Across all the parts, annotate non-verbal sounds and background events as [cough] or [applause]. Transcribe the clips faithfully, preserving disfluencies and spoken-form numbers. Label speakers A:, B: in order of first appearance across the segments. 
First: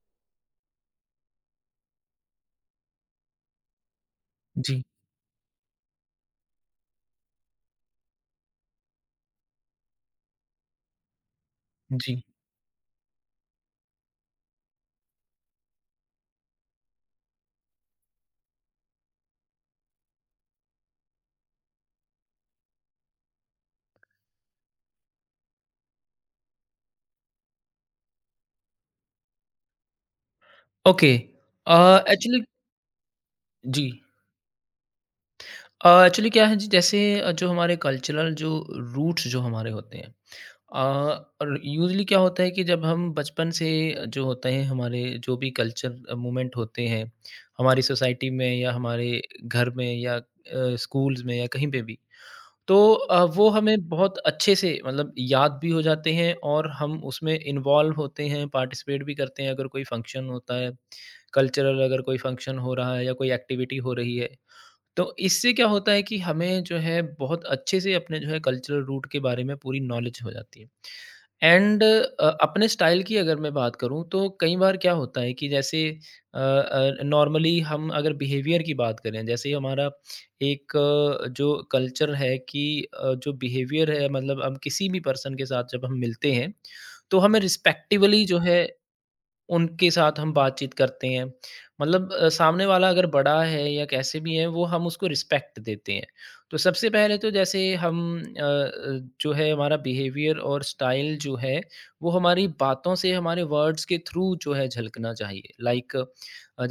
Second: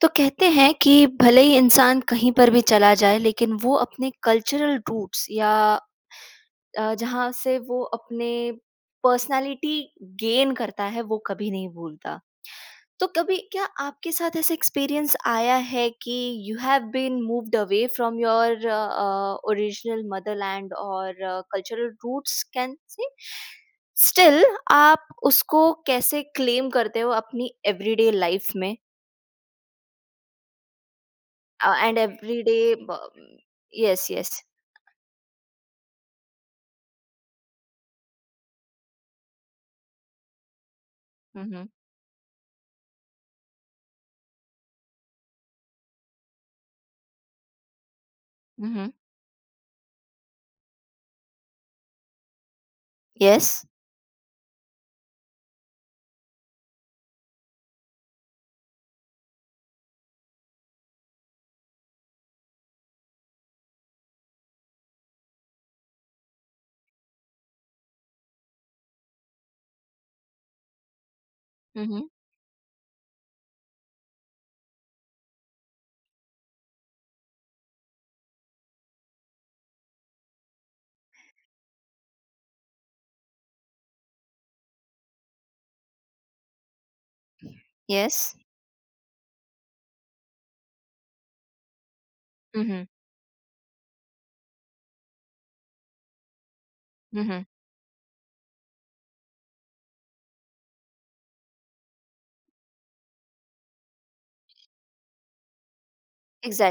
A: तो कहते हैं कि भले ही इंसान कहीं पर भी चला जाए लेकिन वो अपने कल्चरल
B: जी,
A: रूट्स या अ, जहाँ से वो अपने पर्सनालिटी गेन करता है वो कभी नहीं
B: जी।
A: भूलता। तो कभी क्या आपके साथ ऐसा एक्सपीरियंस आया है कि you have been moved away from your original motherland और cultural roots can say? Still आप उसको कैसे क्लेम करते हो अपनी एवरीडे लाइफ में?
B: Okay
A: Uh, and
B: uh,
A: every
B: actually
A: day, bu-
B: जी
A: yes, yes.
B: अ, एक्चुअली क्या है जी जैसे अ, जो हमारे कल्चरल जो रूट्स जो हमारे होते हैं अ, और
A: Mm-hmm.
B: यूजुअली क्या होता है कि जब हम बचपन से जो होते हैं हमारे जो भी कल्चर मूवमेंट होते हैं, हमारी सोसाइटी में या
A: Mm-hmm.
B: हमारे घर में या अ, स्कूल्स में या कहीं पे भी, तो अ, वो
A: Yes.
B: हमें बहुत अच्छे से मतलब याद भी हो जाते हैं और हम उसमें इन्वॉल्व होते हैं, पार्टिसिपेट भी करते हैं अगर कोई फंक्शन होता है, कल्चरल अगर कोई फंक्शन हो रहा है या कोई एक्टिविटी हो रही है। तो इससे क्या होता है कि हमें जो है बहुत अच्छे से अपने जो है कल्चरल रूट के बारे में पूरी नॉलेज हो जाती है। And
A: Mm-hmm.
B: अ, अपने स्टाइल की अगर मैं बात करूँ तो कई बार क्या होता है कि जैसे अ अ, नॉर्मली हम अगर बिहेवियर की बात करें जैसे हमारा एक अ, जो कल्चर है कि अ, जो बिहेवियर है मतलब हम किसी भी पर्सन के साथ जब हम मिलते हैं तो हमें रिस्पेक्टिवली
A: Yes.
B: जो है उनके साथ हम बातचीत करते हैं मतलब अ, सामने
A: Mm-hmm.
B: वाला अगर बड़ा है या कैसे भी है वो हम उसको रिस्पेक्ट देते हैं तो सबसे पहले तो
A: Mm-hmm.
B: जैसे हम अ, अ, जो है हमारा बिहेवियर और स्टाइल जो है वो हमारी बातों से हमारे वर्ड्स के थ्रू जो है झलकना चाहिए लाइक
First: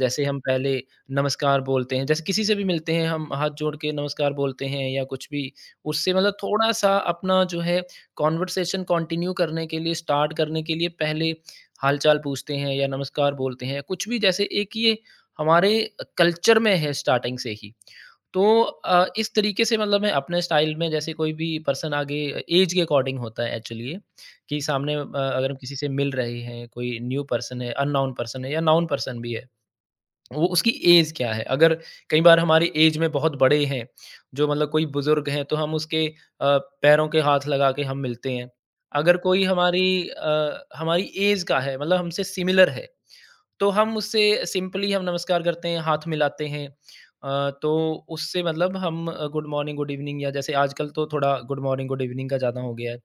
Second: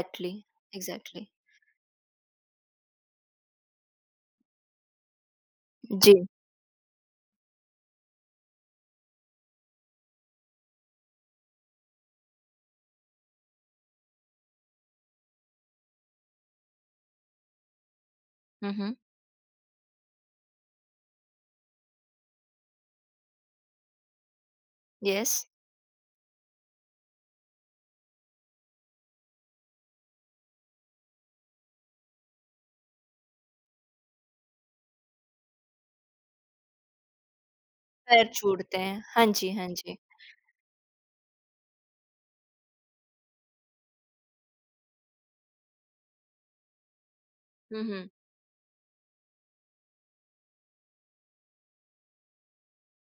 B: जैसे हम पहले
A: exactly,
B: नमस्कार बोलते हैं जैसे किसी से भी मिलते हैं हम हाथ जोड़ के नमस्कार बोलते हैं या कुछ भी उससे
A: जी,
B: मतलब थोड़ा सा अपना जो है कॉन्वर्सेशन कंटिन्यू करने के लिए स्टार्ट करने के लिए पहले हाल-चाल पूछते हैं या नमस्कार बोलते हैं, या कुछ भी जैसे एक ये हमारे कल्चर में है स्टार्टिंग से ही। तो
A: Mm-hmm.
B: अ, इस तरीके से मतलब मैं अपने स्टाइल में जैसे कोई भी पर्सन आगे ऐज के अकॉर्डिंग होता है एक्चुअली ये, कि सामने अ,
A: Yes,
B: अगर हम किसी से मिल रहे हैं, कोई न्यू पर्सन है, अननोन पर्सन है या नोन पर्सन भी है। वो उसकी एज क्या है? अगर कई बार हमारी एज में बहुत बड़े हैं, जो मतलब कोई बुज़ुर्ग हैं, तो हम उसके अ, पैरों के हाथ लगा के हम
A: पैर
B: मिलते हैं।
A: छूटते हैं,
B: अगर
A: हाँ
B: कोई
A: जी, हाँ जी।
B: हमारी अ, हमारी एज का है, मतलब हमसे सिमिलर है, तो हम उससे सिंपली हम नमस्कार करते हैं, हाथ मिलाते हैं। अ, तो
A: Mm-hmm.
B: उससे मतलब हम अ, गुड मॉर्निंग, गुड इवनिंग या जैसे आजकल तो थोड़ा गुड मॉर्निंग, गुड इवनिंग का ज़्यादा हो गया है।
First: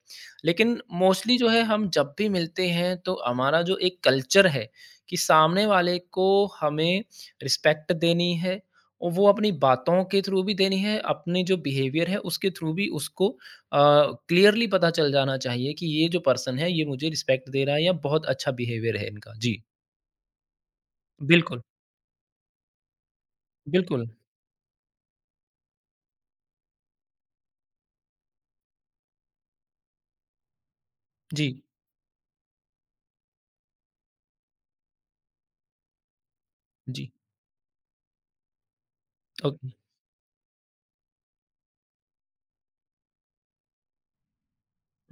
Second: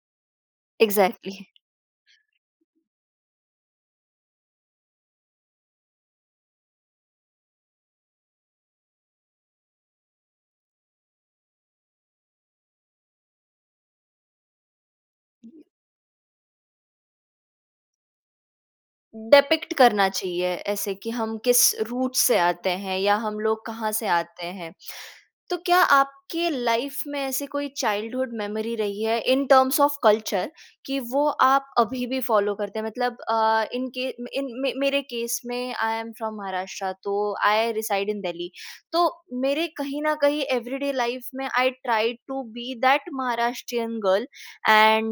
B: लेकिन मोस्टली
A: एग्जैक्टली
B: जो है हम जब भी मिलते हैं तो हमारा जो एक कल्चर है कि सामने वाले को हमें रिस्पेक्ट देनी है और वो अपनी बातों के थ्रू भी देनी है, अपने जो बिहेवियर है उसके थ्रू भी उसको अ, क्लियरली पता चल जाना चाहिए कि ये जो पर्सन है ये मुझे रिस्पेक्ट दे रहा है या बहुत अच्छा बिहेवियर है इनका। जी,
A: डिपिक्ट करना चाहिए ऐसे कि हम
B: बिल्कुल।
A: किस रूट से आते हैं या हम लोग कहाँ
B: बिल्कुल।
A: से आते हैं। तो क्या आपके लाइफ में ऐसी कोई चाइल्डहुड मेमोरी रही है इन टर्म्स ऑफ कल्चर कि वो
B: जी,
A: आप अभी भी फॉलो करते हैं? मतलब अ, इन के इन मे, मेरे केस में आई एम फ्रॉम महाराष्ट्र।
B: जी।
A: तो आई रिसाइड इन दिल्ली। तो मेरे
B: ओके।
A: कहीं ना कहीं एवरीडे लाइफ में I try to be that Maharashtrian girl,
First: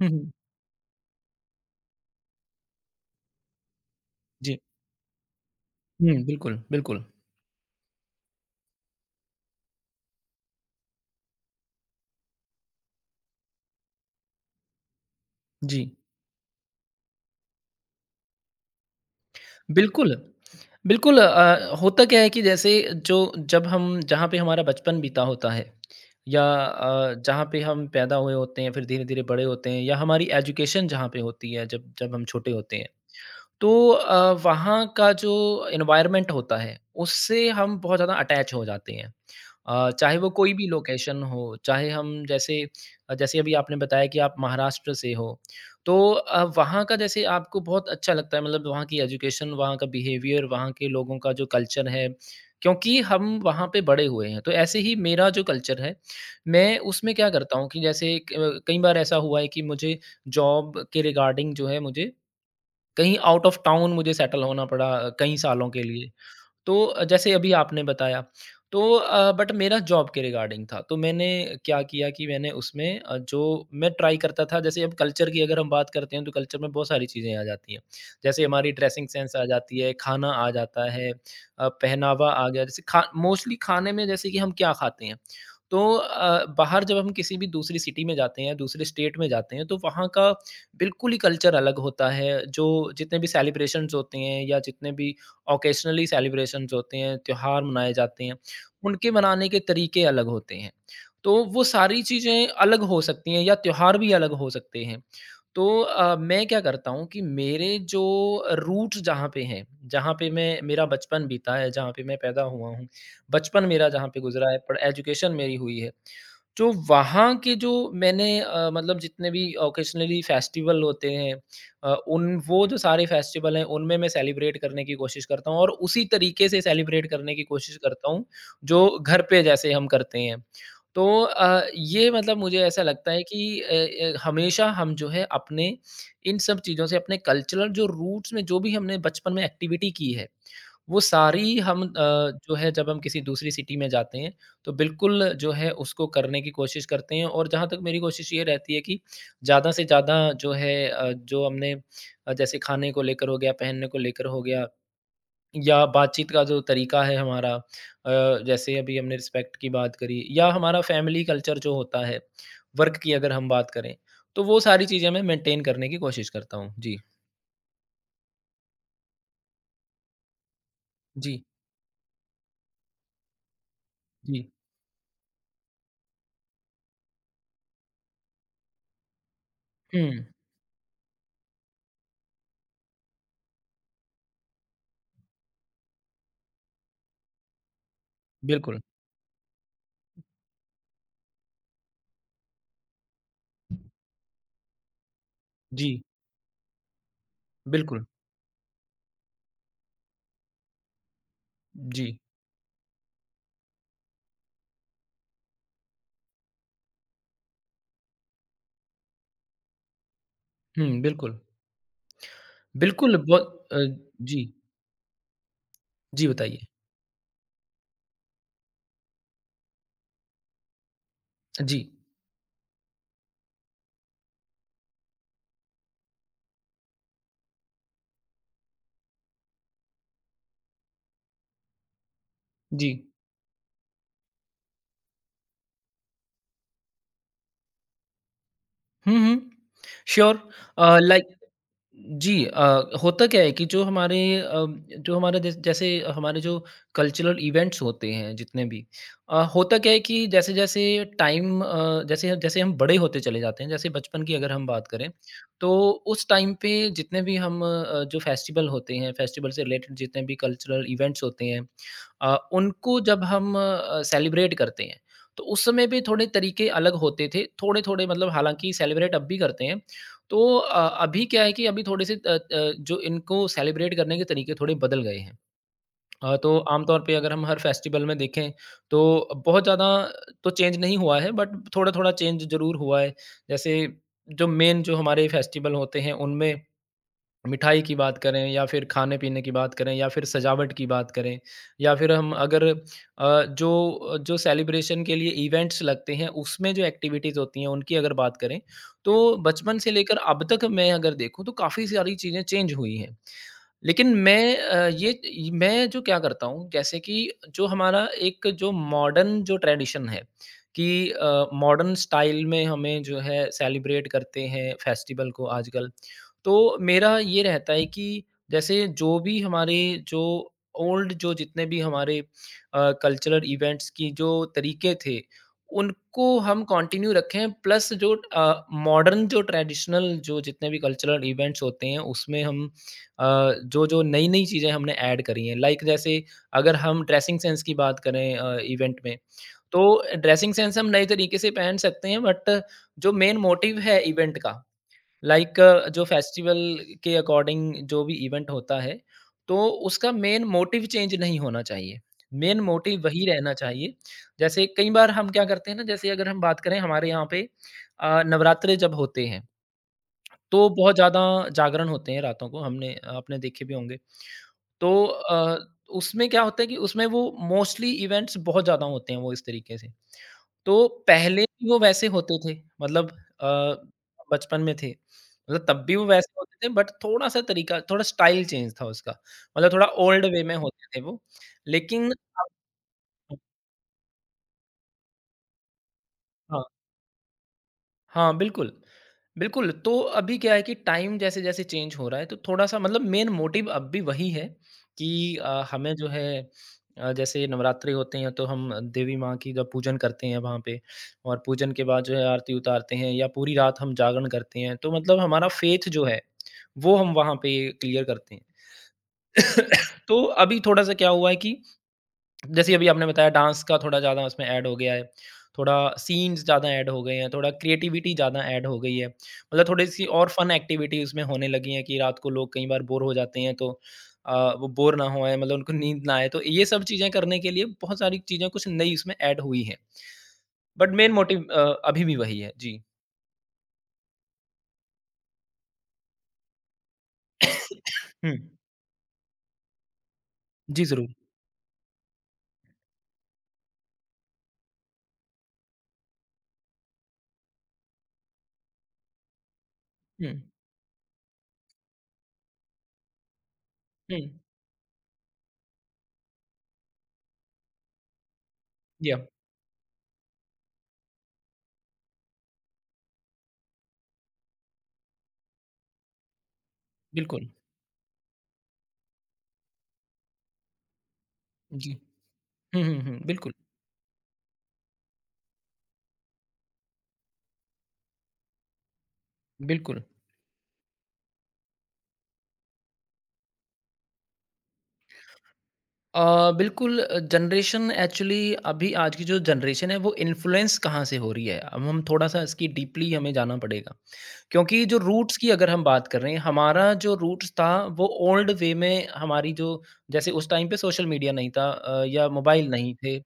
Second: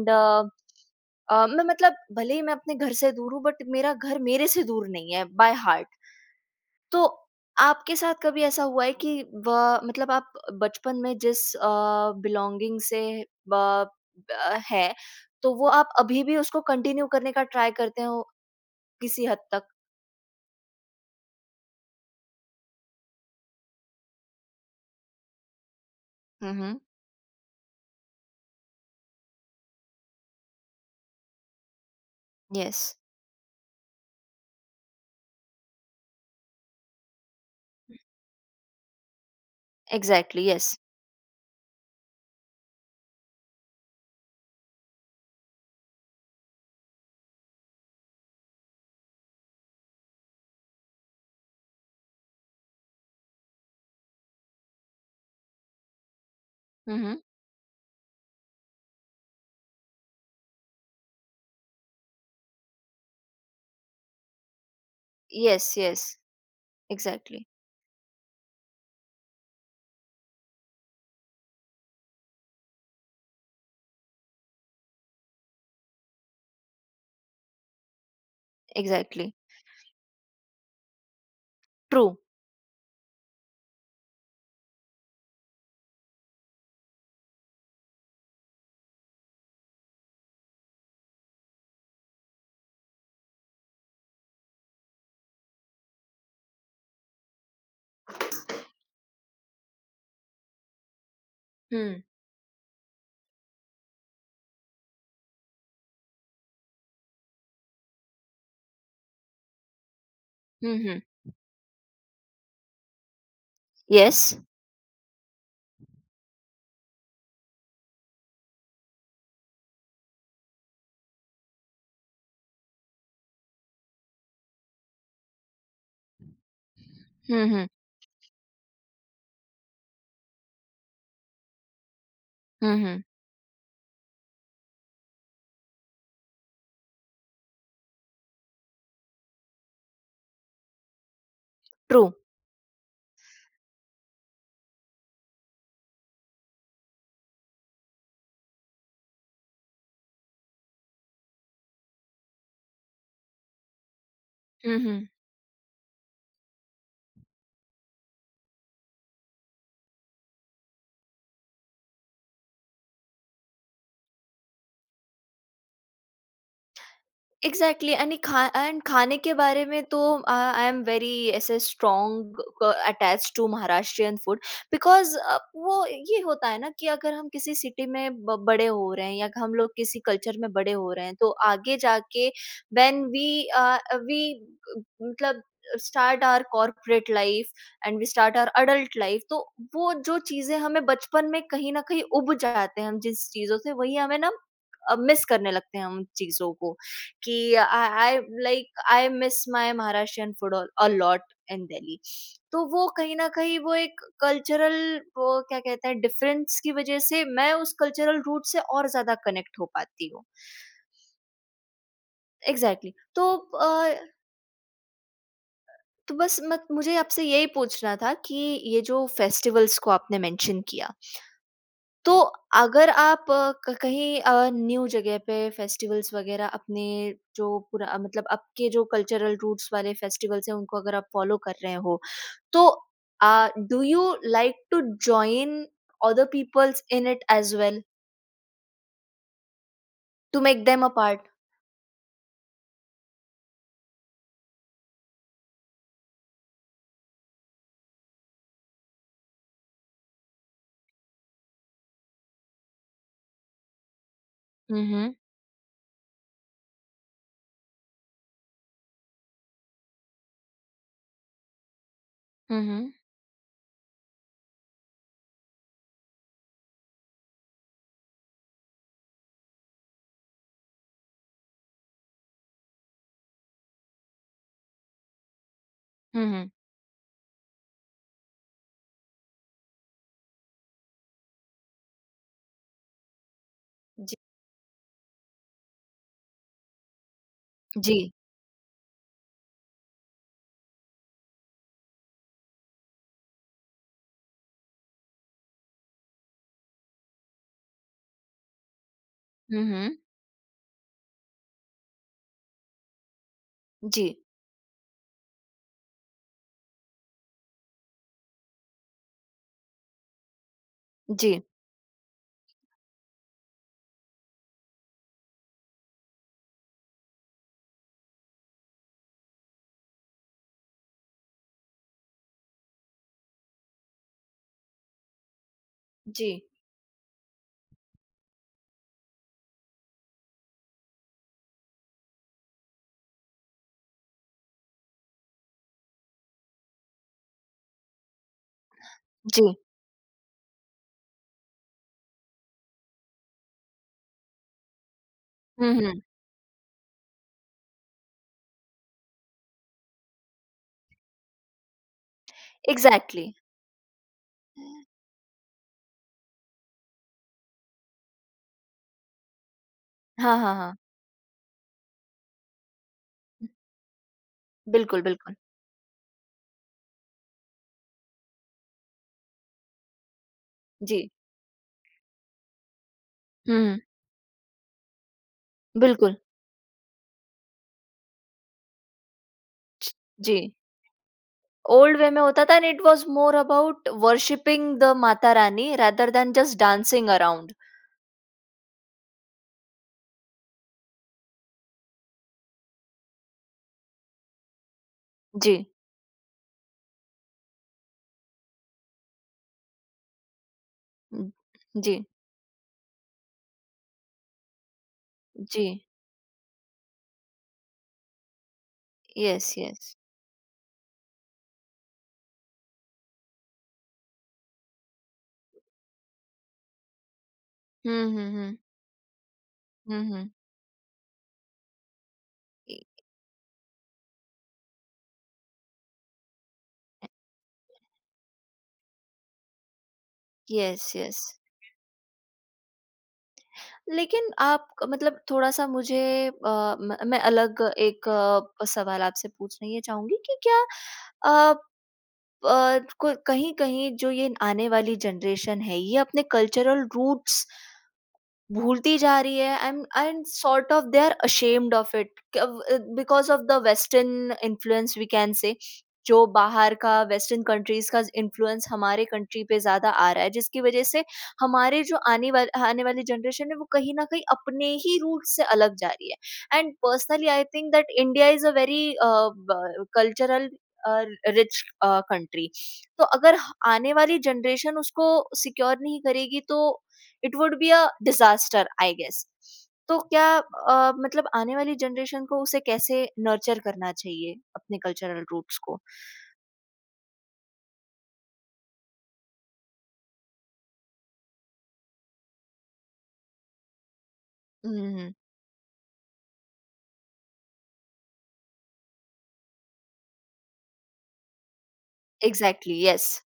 B: हुँ, हुँ।
A: मैं मतलब भले ही मैं अपने घर से दूर हूँ बट मेरा घर मेरे
B: जी।
A: से दूर नहीं है बाय हार्ट।
B: हुँ, बिल्कुल, बिल्कुल।
A: तो आपके साथ कभी ऐसा हुआ है कि वह मतलब आप बचपन में जिस बिलोंगिंग से ब- ब- है, तो वो
B: जी,
A: आप अभी भी उसको कंटिन्यू करने का ट्राई करते हो किसी हद तक?
B: बिल्कुल। बिल्कुल अ, होता क्या है कि जैसे जो जब हम जहाँ पे हमारा बचपन बीता होता है या
A: हम्म।
B: अ, जहाँ पे हम पैदा हुए होते हैं, फिर धीरे-धीरे बड़े होते हैं या हमारी एजुकेशन जहाँ पे होती है जब जब हम छोटे होते
A: यस।
B: हैं। तो अ, वहाँ का जो एनवायरनमेंट होता है, उससे हम बहुत ज़्यादा अटैच हो जाते हैं। अ, चाहे वो
A: एग्जैक्टली।
B: कोई भी
A: यस।
B: लोकेशन हो, चाहे हम जैसे अ, जैसे अभी आपने बताया कि आप महाराष्ट्र से हो, तो अ, वहाँ का जैसे आपको बहुत अच्छा लगता है मतलब वहाँ की एजुकेशन, वहाँ का बिहेवियर, वहाँ के लोगों का जो कल्चर है, क्योंकि हम वहाँ पे बड़े हुए हैं। तो ऐसे ही मेरा जो कल्चर है, मैं उसमें
A: हम्म।
B: क्या करता हूँ कि जैसे क कई बार ऐसा हुआ है कि मुझे जॉब के रिगार्डिंग जो है मुझे कहीं आउट ऑफ टाउन मुझे सेटल होना पड़ा अ, कई
A: यस,
B: सालों के
A: यस।
B: लिए। तो अ, जैसे
A: एग्जैक्टली।
B: अभी आपने बताया तो अ, बट मेरा जॉब के रिगार्डिंग था तो मैंने क्या किया कि मैंने उसमें अ, जो मैं ट्राई करता था जैसे अब कल्चर की अगर हम बात करते हैं तो कल्चर में बहुत सारी चीज़ें आ जाती हैं जैसे हमारी ड्रेसिंग
A: एग्जैक्टली।
B: सेंस आ जाती है खाना आ जाता है अ,
A: ट्रू।
B: पहनावा आ गया जैसे खा मोस्टली खाने में जैसे कि हम क्या खाते हैं तो अ, बाहर जब हम किसी भी दूसरी सिटी में जाते हैं दूसरे स्टेट में जाते हैं तो वहाँ का बिल्कुल ही कल्चर अलग होता है जो जितने भी सेलिब्रेशंस होते हैं या जितने भी ऑकेशनली सेलिब्रेशंस होते हैं, त्योहार मनाए जाते हैं, उनके मनाने के तरीके अलग होते हैं। तो वो सारी
A: हम्म।
B: चीज़ें अलग हो सकती हैं या त्योहार भी अलग हो सकते हैं। तो अ, मैं क्या करता हूँ कि मेरे जो रूट्स जहाँ पे हैं, जहाँ पे मैं मेरा
A: हम्म।
B: बचपन बीता है, जहाँ पे मैं पैदा हुआ हूँ, बचपन मेरा जहाँ पे
A: यस।
B: गुज़रा है, पर एजुकेशन मेरी हुई है, जो वहाँ के जो मैंने अ, मतलब जितने भी ऑकेशनली फेस्टिवल होते हैं अ, उन वो जो सारे फेस्टिवल हैं उनमें मैं सेलिब्रेट करने की कोशिश करता हूँ और उसी तरीके से सेलिब्रेट करने की
A: हम्म।
B: कोशिश करता हूँ जो घर पे जैसे हम करते हैं। तो अ, ये मतलब मुझे ऐसा
A: हम्म।
B: लगता है कि अ अ, हमेशा हम जो है अपने इन सब चीज़ों से अपने कल्चरल जो रूट्स में जो भी हमने बचपन में एक्टिविटी की है वो सारी हम अ,
A: ट्रू।
B: जो है जब हम किसी दूसरी सिटी में जाते हैं, तो बिल्कुल जो है उसको करने की कोशिश करते हैं और जहाँ तक मेरी कोशिश ये रहती है कि ज़्यादा से ज़्यादा जो है अ, जो हमने अ, जैसे खाने को लेकर हो गया, पहनने को लेकर हो गया या बातचीत का जो तरीका है हमारा अ, जैसे अभी हमने रिस्पेक्ट की बात करी या हमारा फैमिली कल्चर जो होता है, वर्क की अगर हम बात करें, तो वो सारी चीज़ें मैं मेंटेन करने की कोशिश करता हूँ। जी,
A: एग्जैक्टली एंड खा एंड खाने के बारे में तो आई एम वेरी
B: जी,
A: ऐसे strong attach to Maharashtrian food,
B: जी।
A: बिकॉज वो ये होता है ना कि अगर हम किसी सिटी में ब- बड़े हो रहे हैं या हम लोग किसी
B: हुँ,
A: कल्चर में बड़े हो रहे हैं, तो आगे जाके व्हेन वी वी मतलब start our corporate life and we start our
B: बिल्कुल।
A: Adult life. तो वो जो चीजें हमें बचपन में कहीं ना कहीं उब जाते हैं हम जिस चीजों से वही हमें ना मिस करने लगते हैं हम
B: जी,
A: उन चीजों को, कि आई
B: बिल्कुल।
A: I like I miss my Maharashtrian food a lot in Delhi.
B: जी।
A: तो वो कहीं ना कहीं वो एक कल्चरल, वो क्या कहते हैं, डिफरेंस की वजह से मैं उस कल्चरल रूट से और ज्यादा कनेक्ट हो पाती हूँ।
B: हुँ, बिल्कुल।
A: एग्जैक्टली
B: बिल्कुल,
A: exactly. तो
B: बहुत अ,
A: अ,
B: जी,
A: तो
B: जी
A: बस मत
B: बताइए।
A: मुझे आपसे यही पूछना था कि ये जो फेस्टिवल्स को आपने मेंशन किया,
B: जी,
A: तो अगर आप अ, क कहीं अ, न्यू जगह पे फेस्टिवल्स वगैरह अपने जो पूरा मतलब आपके जो कल्चरल रूट्स वाले फेस्टिवल्स हैं उनको अगर आप फ़ॉलो कर रहे हो, तो
B: जी।
A: अ, do you like to join other peoples in it as well
B: हुँ, हुँ। Sure
A: to make them a
B: uh, like
A: part?
B: जी, अ, होता क्या है कि जो हमारे अ, जो हमारे जैस जैसे हमारे जो कल्चरल इवेंट्स होते हैं जितने भी अ, होता क्या है कि जैसे-जैसे टाइम अ, जैसे जैसे हम बड़े होते चले जाते हैं, जैसे बचपन की अगर हम
A: हुँ,
B: बात करें,
A: हुँ।
B: तो उस टाइम पे जितने भी हम अ, जो फेस्टिवल होते हैं, फेस्टिवल से रिलेटेड जितने भी कल्चरल इवेंट्स होते हैं अ,
A: हुँ, हुँ।
B: उनको जब हम अ, सेलिब्रेट करते हैं, तो उस समय भी थोड़े तरीके अलग होते थे। थोड़े-थोड़े मतलब हालाँकि सेलिब्रेट अब भी करते हैं तो अ, अभी क्या है कि अभी थोड़े-से अ अ, जो इनको सेलिब्रेट करने के तरीके थोड़े बदल गए हैं।
A: हुँ,
B: अ,
A: हुँ।
B: तो आमतौर पे अगर हम हर फेस्टिवल में देखें तो बहुत ज़्यादा तो चेंज नहीं हुआ है बट थोड़ा-थोड़ा चेंज ज़रूर हुआ है। जैसे
A: जी,
B: जो मेन जो हमारे फेस्टिवल होते हैं उनमें मिठाई की
A: जी।
B: बात करें या फिर खाने-पीने की बात करें या फिर सजावट की बात करें या फिर हम अगर अ, जो जो सेलिब्रेशन के लिए इवेंट्स लगते हैं, उसमें जो एक्टिविटीज़ होती हैं, उनकी अगर बात करें, तो
A: हुँ,
B: बचपन से
A: हुँ।
B: लेकर अब तक मैं अगर देखूँ, तो काफ़ी सारी चीज़ें चेंज हुई हैं।
A: जी,
B: लेकिन मैं अ, ये मैं जो क्या करता हूँ जैसे कि जो हमारा एक जो मॉडर्न जो ट्रेडिशन है कि
A: जी,
B: अ, मॉडर्न स्टाइल में हमें जो है सेलिब्रेट करते हैं फेस्टिवल को आजकल। तो मेरा ये रहता है कि जैसे जो भी हमारे जो ओल्ड जो जितने भी हमारे अ, कल्चरल इवेंट्स की जो तरीके थे, उनको
A: जी,
B: हम कंटिन्यू रखें प्लस जो अ, मॉडर्न जो ट्रेडिशनल जो जितने भी कल्चरल इवेंट्स होते हैं उसमें हम अ, जो-जो नई-नई चीज़ें हमने ऐड करी हैं लाइक जैसे अगर हम ड्रेसिंग सेंस की बात करें अ, इवेंट में,
A: जी।
B: तो ड्रेसिंग सेंस हम नए तरीके से पहन सकते हैं बट जो मेन मोटिव है इवेंट का लाइक
A: हुँ, हुँ।
B: जो फेस्टिवल के अकॉर्डिंग जो भी इवेंट होता है, तो उसका मेन मोटिव चेंज नहीं होना चाहिए। मेन मोटिव वही
A: इग्ज़ैक्टली।
B: रहना चाहिए। जैसे कई बार हम क्या करते हैं ना जैसे अगर हम बात करें हमारे यहाँ पे अ, नवरात्रे जब होते हैं,
A: हाँ, हाँ,
B: तो
A: हाँ।
B: बहुत ज़्यादा जागरण होते हैं रातों को हमने आपने देखे भी होंगे।
A: बिल्कुल,
B: तो
A: बिल्कुल।
B: अ, उसमें क्या होता है कि उसमें वो मोस्टली इवेंट्स बहुत ज़्यादा होते हैं वो इस तरीके से। तो
A: जी।
B: पहले भी वो वैसे होते थे मतलब अ,
A: हुँ,
B: बचपन में थे। मतलब तब भी वो
A: बिल्कुल।
B: वैसे होते थे बट थोड़ा-सा तरीका थोड़ा स्टाइल चेंज था उसका। मतलब थोड़ा ओल्ड
A: जी।
B: वे में होते थे वो।
A: ओल्ड वे
B: लेकिन
A: में
B: अब
A: होता था and it was more about worshipping the Mata Rani rather than just
B: हाँ,
A: डांसिंग अराउंड।
B: हाँ बिल्कुल। बिल्कुल, तो अभी क्या है कि टाइम जैसे-जैसे चेंज हो रहा है, तो थोड़ा-सा मतलब मेन मोटिव अब भी वही है कि
A: जी।
B: अ, हमें जो है अ, जैसे नवरात्रि होते हैं, तो हम देवी माँ की जब पूजन करते हैं वहाँ पे
A: हुँ,
B: और पूजन के
A: जी,
B: बाद जो है आरती उतारते हैं या पूरी रात हम जागरण करते हैं, तो मतलब हमारा
A: जी।
B: फेथ जो है, वो हम वहाँ पे क्लियर करते हैं।
A: Yes, yes.
B: [coughs] तो अभी थोड़ा-सा क्या हुआ है कि जैसे अभी आपने बताया डांस का थोड़ा ज़्यादा उसमें ऐड हो गया है, थोड़ा सीन्स ज़्यादा ऐड हो गए हैं, थोड़ा
A: हुँ,
B: क्रिएटिविटी
A: हुँ,
B: ज़्यादा
A: हुँ।
B: ऐड हो गई है। मतलब
A: हुँ,
B: थोड़ी-सी और
A: हुँ।
B: फन एक्टिविटी उसमें होने लगी हैं कि रात को लोग कई
A: इ
B: बार बोर हो जाते हैं तो अ, वो बोर ना होएँ मतलब उनको नींद ना आए, तो ये सब चीज़ें करने के लिए बहुत सारी चीज़ें कुछ नई उसमें ऐड हुई हैं।
A: Yes,
B: but main
A: yes.
B: Motive अ, अभी भी वही है। जी।
A: लेकिन आप मतलब थोड़ा-सा मुझे अ, म मैं अलग एक
B: [coughs] हुँ।
A: अ, सवाल आपसे पूछना ये चाहूँगी कि क्या
B: जी, ज़रूर।
A: अ, अ, को कहीं-कहीं जो ये आने वाली जनरेशन है, ये अपने कल्चरल रूट्स भूलती जा रही है एंड एंड
B: हुँ,
A: sort of they are ashamed of it because of the
B: हुँ।
A: Western influence we can say. जो बाहर का वेस्टर्न कंट्रीज का इन्फ्लुएंस हमारे
B: या
A: कंट्री पे ज्यादा आ रहा है जिसकी वजह से हमारे जो आने वाले आने वाली जनरेशन है वो कहीं ना कहीं अपने ही रूट से अलग जा रही है। एंड पर्सनली आई
B: बिल्कुल।
A: Think that India is a very cultural rich
B: जी।
A: कंट्री।
B: हुँ, हुँ,
A: तो
B: हुँ।
A: अगर
B: बिल्कुल,
A: ह- आने वाली जनरेशन उसको सिक्योर नहीं करेगी तो it would be a disaster I guess. तो
B: बिल्कुल।
A: क्या अ, मतलब आने वाली जनरेशन को उसे कैसे नर्चर करना चाहिए अपने कल्चरल रूट्स को?
B: अ, बिल्कुल। जनरेशन एक्चुअली अभी आज की जो जनरेशन है वो इन्फ्लुएंस कहाँ से हो रही है, अब हम थोड़ा सा इसकी डीपली हमें जाना पड़ेगा। क्योंकि जो
A: हम्म।
B: रूट्स की अगर हम बात कर रहे हैं, हमारा जो रूट्स था वो ओल्ड वे में हमारी जो, जैसे उस टाइम पे सोशल मीडिया नहीं था, अ, या मोबाइल
A: एग्जैक्टली।
B: नहीं
A: यस,
B: थे,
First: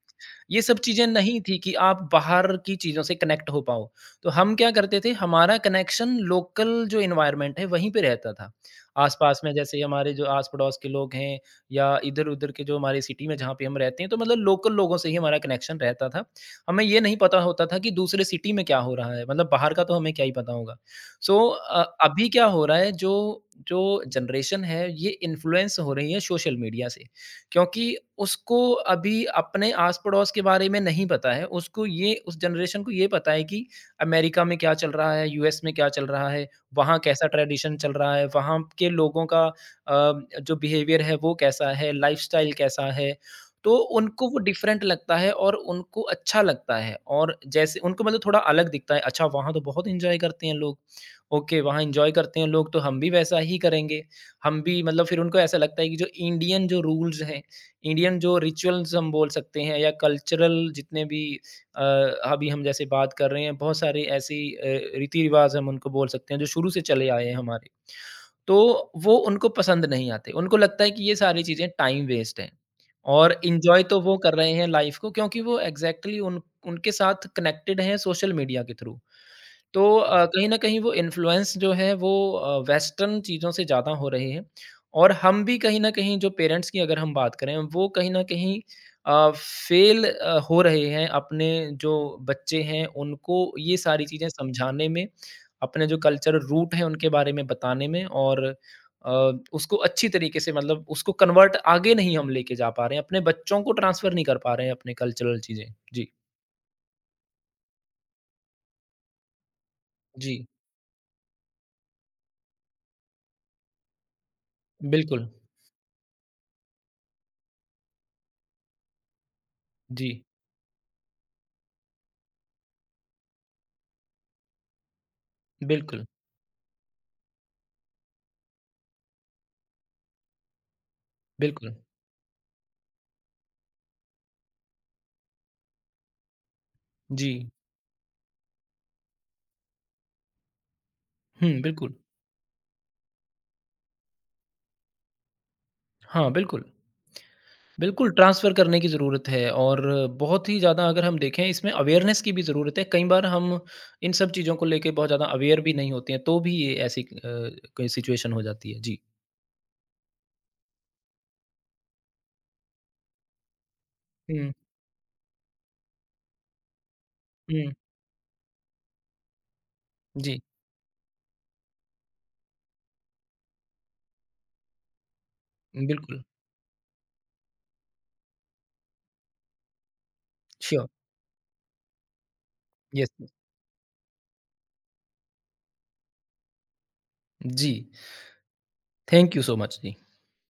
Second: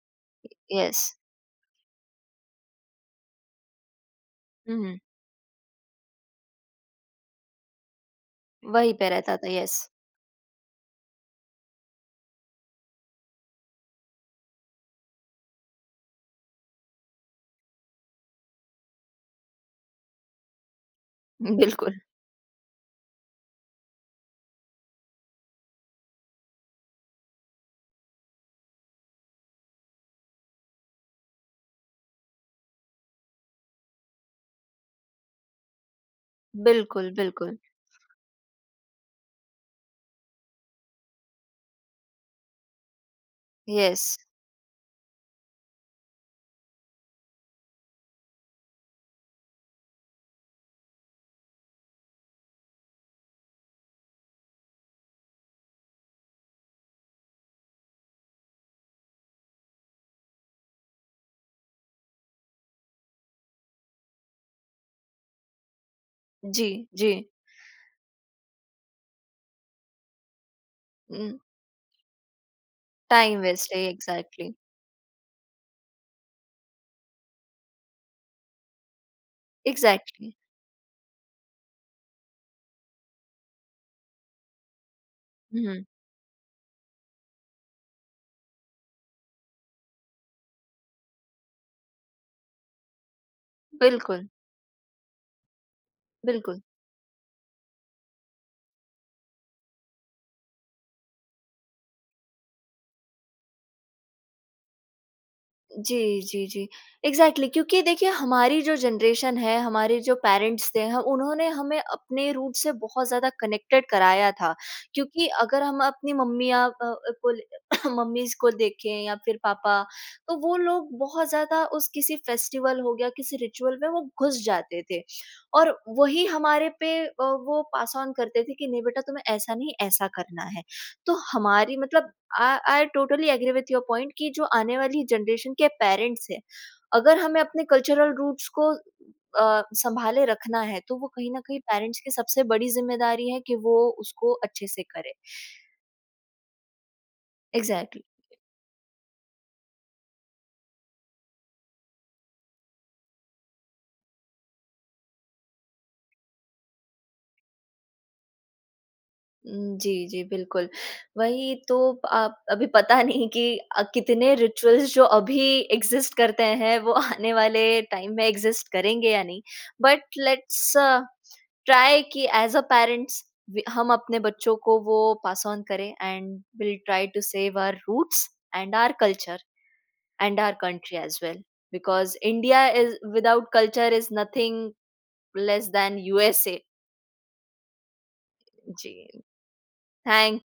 B: ये सब
A: यस।
B: चीज़ें नहीं थी कि आप बाहर की चीज़ों से कनेक्ट हो पाओ। तो हम क्या
A: हम्म।
B: करते थे, हमारा कनेक्शन लोकल जो एनवायरनमेंट है, वहीं पे रहता था।
A: वहीं पे रहता
B: आस-पास
A: था,
B: में जैसे
A: यस।
B: हमारे जो आस-पड़ोस के लोग हैं या इधर-उधर के जो हमारे सिटी में जहाँ पे हम रहते हैं, तो मतलब लोकल लोगों से ही हमारा कनेक्शन रहता था। हमें ये नहीं पता होता था कि दूसरे सिटी में क्या हो रहा है, मतलब बाहर का तो हमें क्या ही पता होगा। सो अ,
A: बिल्कुल,
B: अभी क्या हो रहा है, जो जो जनरेशन है, ये इन्फ्लुएंस हो रही है सोशल मीडिया से। क्योंकि उसको अभी अपने आस-पड़ोस के बारे में नहीं पता है। उसको, ये उस जनरेशन को ये पता है कि अमेरिका में क्या चल रहा है, यूएस में क्या चल रहा है, वहाँ
A: बिल्कुल,
B: कैसा
A: बिल्कुल।
B: ट्रेडिशन चल रहा है, वहाँ के लोगों का अ, जो बिहेवियर है वो कैसा है, लाइफ़स्टाइल कैसा है। तो
A: यस।
B: उनको वो डिफरेंट लगता है और उनको अच्छा लगता है और जैसे उनको मतलब थोड़ा अलग दिखता है, अच्छा वहाँ तो बहुत एन्जॉय करते हैं लोग। ओके, वहाँ एन्जॉय करते हैं लोग तो हम भी वैसा ही करेंगे। हम भी मतलब फिर उनको ऐसा लगता है कि जो इंडियन जो रूल्स हैं, इंडियन जो रिचुअल्स हम बोल सकते हैं या कल्चरल जितने भी अ, अभी हम जैसे बात कर रहे हैं, बहुत सारे ऐसी अ, रीति-रिवाज़ हम उनको बोल सकते हैं जो
A: जी,
B: शुरू से चले
A: जी।
B: आए हैं हमारे। तो वो उनको पसंद नहीं आते। उनको लगता है कि ये सारी चीज़ें टाइम वेस्ट है और
A: टाइम वेस्ट
B: एन्जॉय
A: है
B: तो वो कर रहे
A: एग्जैक्टली।
B: हैं लाइफ़ को, क्योंकि वो एग्ज़ैक्टली उन उनके साथ कनेक्टेड हैं सोशल मीडिया के थ्रू। तो अ,
A: एग्जैक्टली।
B: कहीं न कहीं वो इन्फ्लुएंस जो है वो अ, वेस्टर्न चीज़ों से ज़्यादा हो रही है और हम भी कहीं
A: हम्म।
B: न कहीं, जो पेरेंट्स की अगर हम बात करें, वो कहीं न कहीं अ, फेल अ, हो रहे हैं अपने जो बच्चे हैं उनको ये सारी
A: बिल्कुल।
B: चीज़ें समझाने में, अपने जो कल्चरल
A: बिल्कुल।
B: रूट हैं उनके बारे में बताने में और अ, उसको अच्छी तरीके से मतलब उसको कन्वर्ट आगे नहीं हम लेके जा पा रहे हैं, अपने बच्चों को ट्रांसफ़र नहीं कर पा रहे हैं अपने कल्चरल चीज़ें। जी,
A: जी, जी, जी। एग्ज़ैक्टली क्योंकि देखिए हमारी जो जनरेशन है, हमारे जो
B: जी,
A: पेरेंट्स थे ह उन्होंने हमें अपने रूट से बहुत ज़्यादा कनेक्टेड कराया था।
B: बिल्कुल।
A: क्योंकि अगर हम अपनी मम्मी या अ, अ, को मम्मीज़ [clears throat] को देखें या फिर पापा,
B: जी,
A: तो वो लोग बहुत ज़्यादा उस किसी फेस्टिवल हो गया, किसी रिचुअल में वो घुस जाते थे। और
B: बिल्कुल,
A: वही हमारे पे अ, वो पास ऑन करते थे कि नहीं बेटा तुम्हें ऐसा नहीं, ऐसा करना है। तो
B: बिल्कुल।
A: हमारी मतलब I I totally agree with your point कि जो आने वाली जनरेशन के पेरेंट्स हैं, अगर
B: जी।
A: हमें अपने कल्चरल रूट्स को अ, सँभाले रखना है, तो वो कहीं न
B: हुँ,
A: कहीं
B: बिल्कुल।
A: पेरेंट्स की सबसे बड़ी ज़िम्मेदारी है कि वो उसको अच्छे से करें।
B: हाँ, बिल्कुल।
A: एग्ज़ैक्टली।
B: बिल्कुल, ट्रांसफ़र करने की ज़रूरत है और बहुत ही ज़्यादा अगर हम देखें इसमें अवेयरनेस की भी ज़रूरत है। कई बार हम इन सब चीज़ों को लेके बहुत ज़्यादा अवेयर भी नहीं होते हैं, तो भी ये ऐसी अ, कोई सिचुएशन हो जाती है। जी।
A: उम, जी, जी, बिल्कुल। वही तो आप अभी पता नहीं कि अ, कितने
B: हुँ,
A: रिचुअल्स जो अभी एक्ज़िस्ट करते हैं, वो आने वाले
B: हुँ।
A: टाइम में एक्ज़िस्ट करेंगे या नहीं। बट
B: जी,
A: लेट्स ट्राई कि एज़ अ पेरेंट्स वी हम अपने बच्चों को वो पास ऑन करें
B: बिल्कुल।
A: And will try to save our roots and our culture and our
B: sure.
A: Country as well. Because India is
B: yes, yes.
A: Without culture is nothing less than U S A.
B: जी,
A: जी,
B: thank you so much. जी।
A: Thank